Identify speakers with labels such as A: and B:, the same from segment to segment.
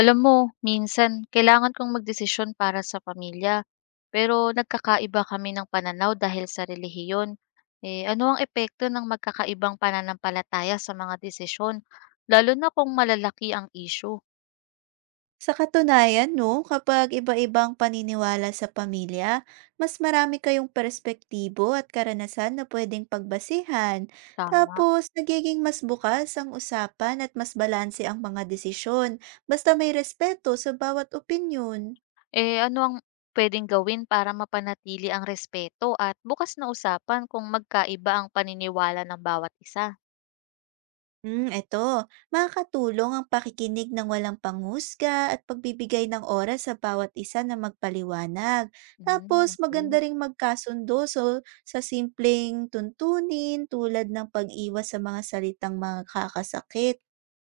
A: Alam mo, minsan kailangan kong magdesisyon para sa pamilya, pero nagkakaiba kami ng pananaw dahil sa relihiyon. Eh, ano ang epekto ng magkakaibang pananampalataya sa mga desisyon, lalo na kung malalaki ang issue?
B: Sa katunayan, no, kapag iba-ibang paniniwala sa pamilya, mas marami kayong perspektibo at karanasan na pwedeng pagbasehan.
A: Tama.
B: Tapos, nagiging mas bukas ang usapan at mas balanse ang mga desisyon, basta may respeto sa bawat opinyon.
A: Eh, ano ang pwedeng gawin para mapanatili ang respeto at bukas na usapan kung magkaiba ang paniniwala ng bawat isa?
B: Hmm, eto. Makakatulong ang pakikinig ng walang panghusga at pagbibigay ng oras sa bawat isa na magpaliwanag. Tapos,
A: Mm,
B: maganda
A: okay.
B: ring magkasundo so, sa simpleng tuntunin tulad ng pag-iwas sa mga salitang makakasakit.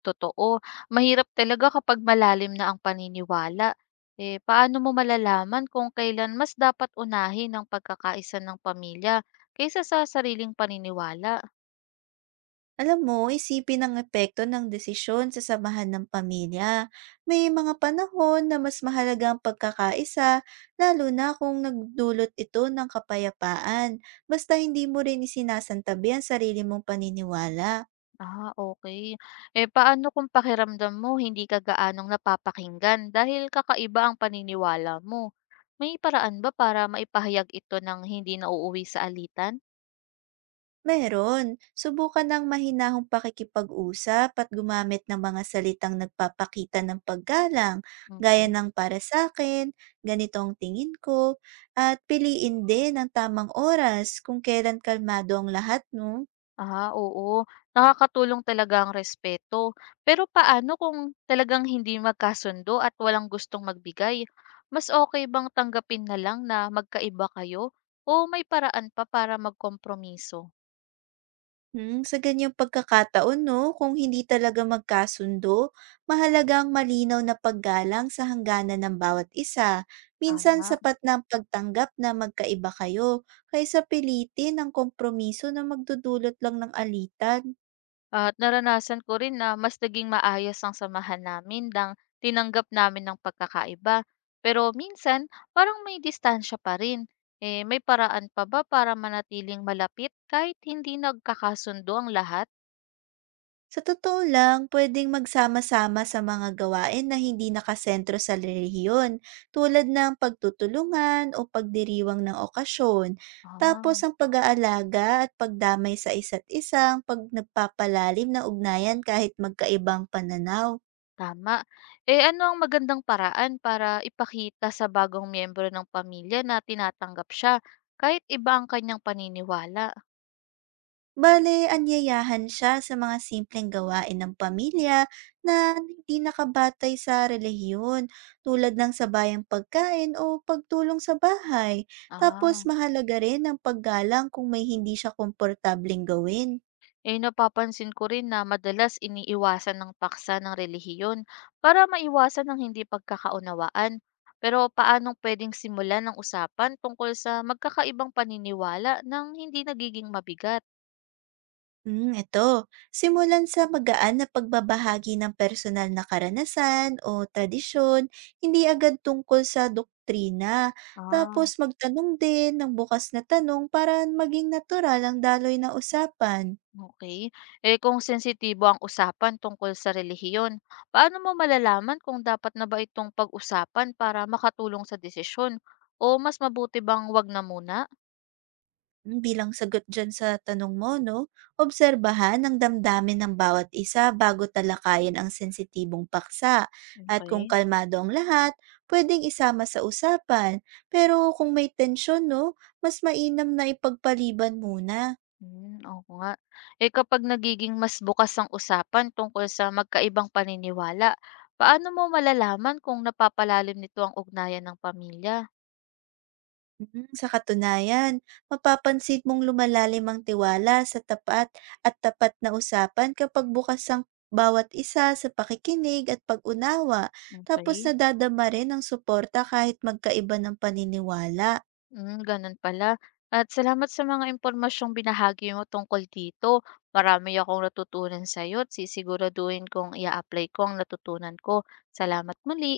A: Totoo, mahirap talaga kapag malalim na ang paniniwala. Eh, paano mo malalaman kung kailan mas dapat unahin ang pagkakaisa ng pamilya kaysa sa sariling paniniwala?
B: Alam mo, isipin ang epekto ng desisyon sa samahan ng pamilya. May mga panahon na mas mahalaga ang pagkakaisa, lalo na kung nagdulot ito ng kapayapaan, basta hindi mo rin isinasantabi ang sarili mong paniniwala.
A: Ah, okay. Eh, paano kung pakiramdam mo hindi ka gaanong napapakinggan dahil kakaiba ang paniniwala mo? May paraan ba para maipahayag ito ng hindi nauuwi sa alitan?
B: Meron. Subukan ng mahinahong pakikipag-usap at gumamit ng mga salitang nagpapakita ng paggalang, gaya
A: Okey.
B: ng para sa akin, ganito ang tingin ko, at piliin din ang tamang oras kung kailan kalmado ang lahat, no?
A: Ah, oo. Nakakatulong talaga ang respeto. Pero paano kung talagang hindi magkasundo at walang gustong magbigay? Mas okay bang tanggapin na lang na magkaiba kayo? O may paraan pa para magkompromiso?
B: Hmm, sa ganyang pagkakataon 'no, kung hindi talaga magkasundo, mahalaga ang malinaw na paggalang sa hangganan ng bawat isa. Minsan
A: Tama.
B: sapat na ang pagtanggap na magkaiba kayo, kaysa pilitin ang kompromiso na magdudulot lang ng alitan.
A: At naranasan ko rin na mas naging maayos ang samahan namin nang tinanggap namin ng pagkakaiba. Pero minsan, parang may distansya pa rin. Eh, may paraan pa ba para manatiling malapit kahit hindi nagkakasundo ang lahat?
B: Sa totoo lang, pwedeng magsama-sama sa mga gawain na hindi nakasentro sa relihiyon, tulad ng pagtutulungan o pagdiriwang ng okasyon. Tapos
A: Ah,
B: ang pag-aalaga at pagdamay sa isa't isang pag nagpapalalim ng ugnayan kahit magkaibang pananaw.
A: tama. Eh, ano ang magandang paraan para ipakita sa bagong miyembro ng pamilya na tinatanggap siya kahit iba ang kanyang paniniwala?
B: Bale, anyayahan siya sa mga simpleng gawain ng pamilya na hindi nakabatay sa relihiyon, tulad ng sabayang pagkain o pagtulong sa bahay. Tapos
A: Ah,
B: mahalaga rin ang paggalang kung may hindi siya komportabling gawin.
A: eh napapansin ko rin na madalas iniiwasan ng paksa ng relihiyon para maiwasan ng hindi pagkakaunawaan. Pero paanong pwedeng simulan ng usapan tungkol sa magkakaibang paniniwala nang hindi nagiging mabigat?
B: Hmm, eto. Simulan sa magaan na pagbabahagi ng personal na karanasan o tradisyon, hindi agad tungkol sa doktrina. Tapos
A: Ah.
B: magtanong din ng bukas na tanong para maging natural ang daloy na usapan.
A: Okey. Eh, kung sensitibo ang usapan tungkol sa relihiyon, paano mo malalaman kung dapat na ba itong pag-usapan para makatulong sa desisyon o mas mabuti bang 'wag na muna?
B: Hmm, bilang sagot dyan sa tanong mo, no? Obserbahan ang damdamin ng bawat isa bago talakayin ang sensitibong paksa. At kung
A: Okey.
B: kalmado ang lahat, pwedeng isama sa usapan. Pero kung may tensyon, no? Mas mainam na ipagpaliban muna.
A: Hmm, oo nga. Eh, kapag nagiging mas bukas ang usapan tungkol sa magkaibang paniniwala, paano mo malalaman kung napapalalim nito ang ugnayan ng pamilya?
B: Mm, sa katunayan, mapapansin mong lumalalim ang tiwala sa tapat at tapat na usapan kapag bukas ang bawat isa sa pakikinig at pag-unawa, tapos
A: Okey.
B: nadadama rin ang suporta kahit magkaiba ng paniniwala.
A: Hmm, ganun pala. At salamat sa mga impormasyong binahagi mo tungkol dito. Marami akong natutunan sa'yo at sisiguraduhin kong ia-apply ko ang natutunan ko. Salamat muli.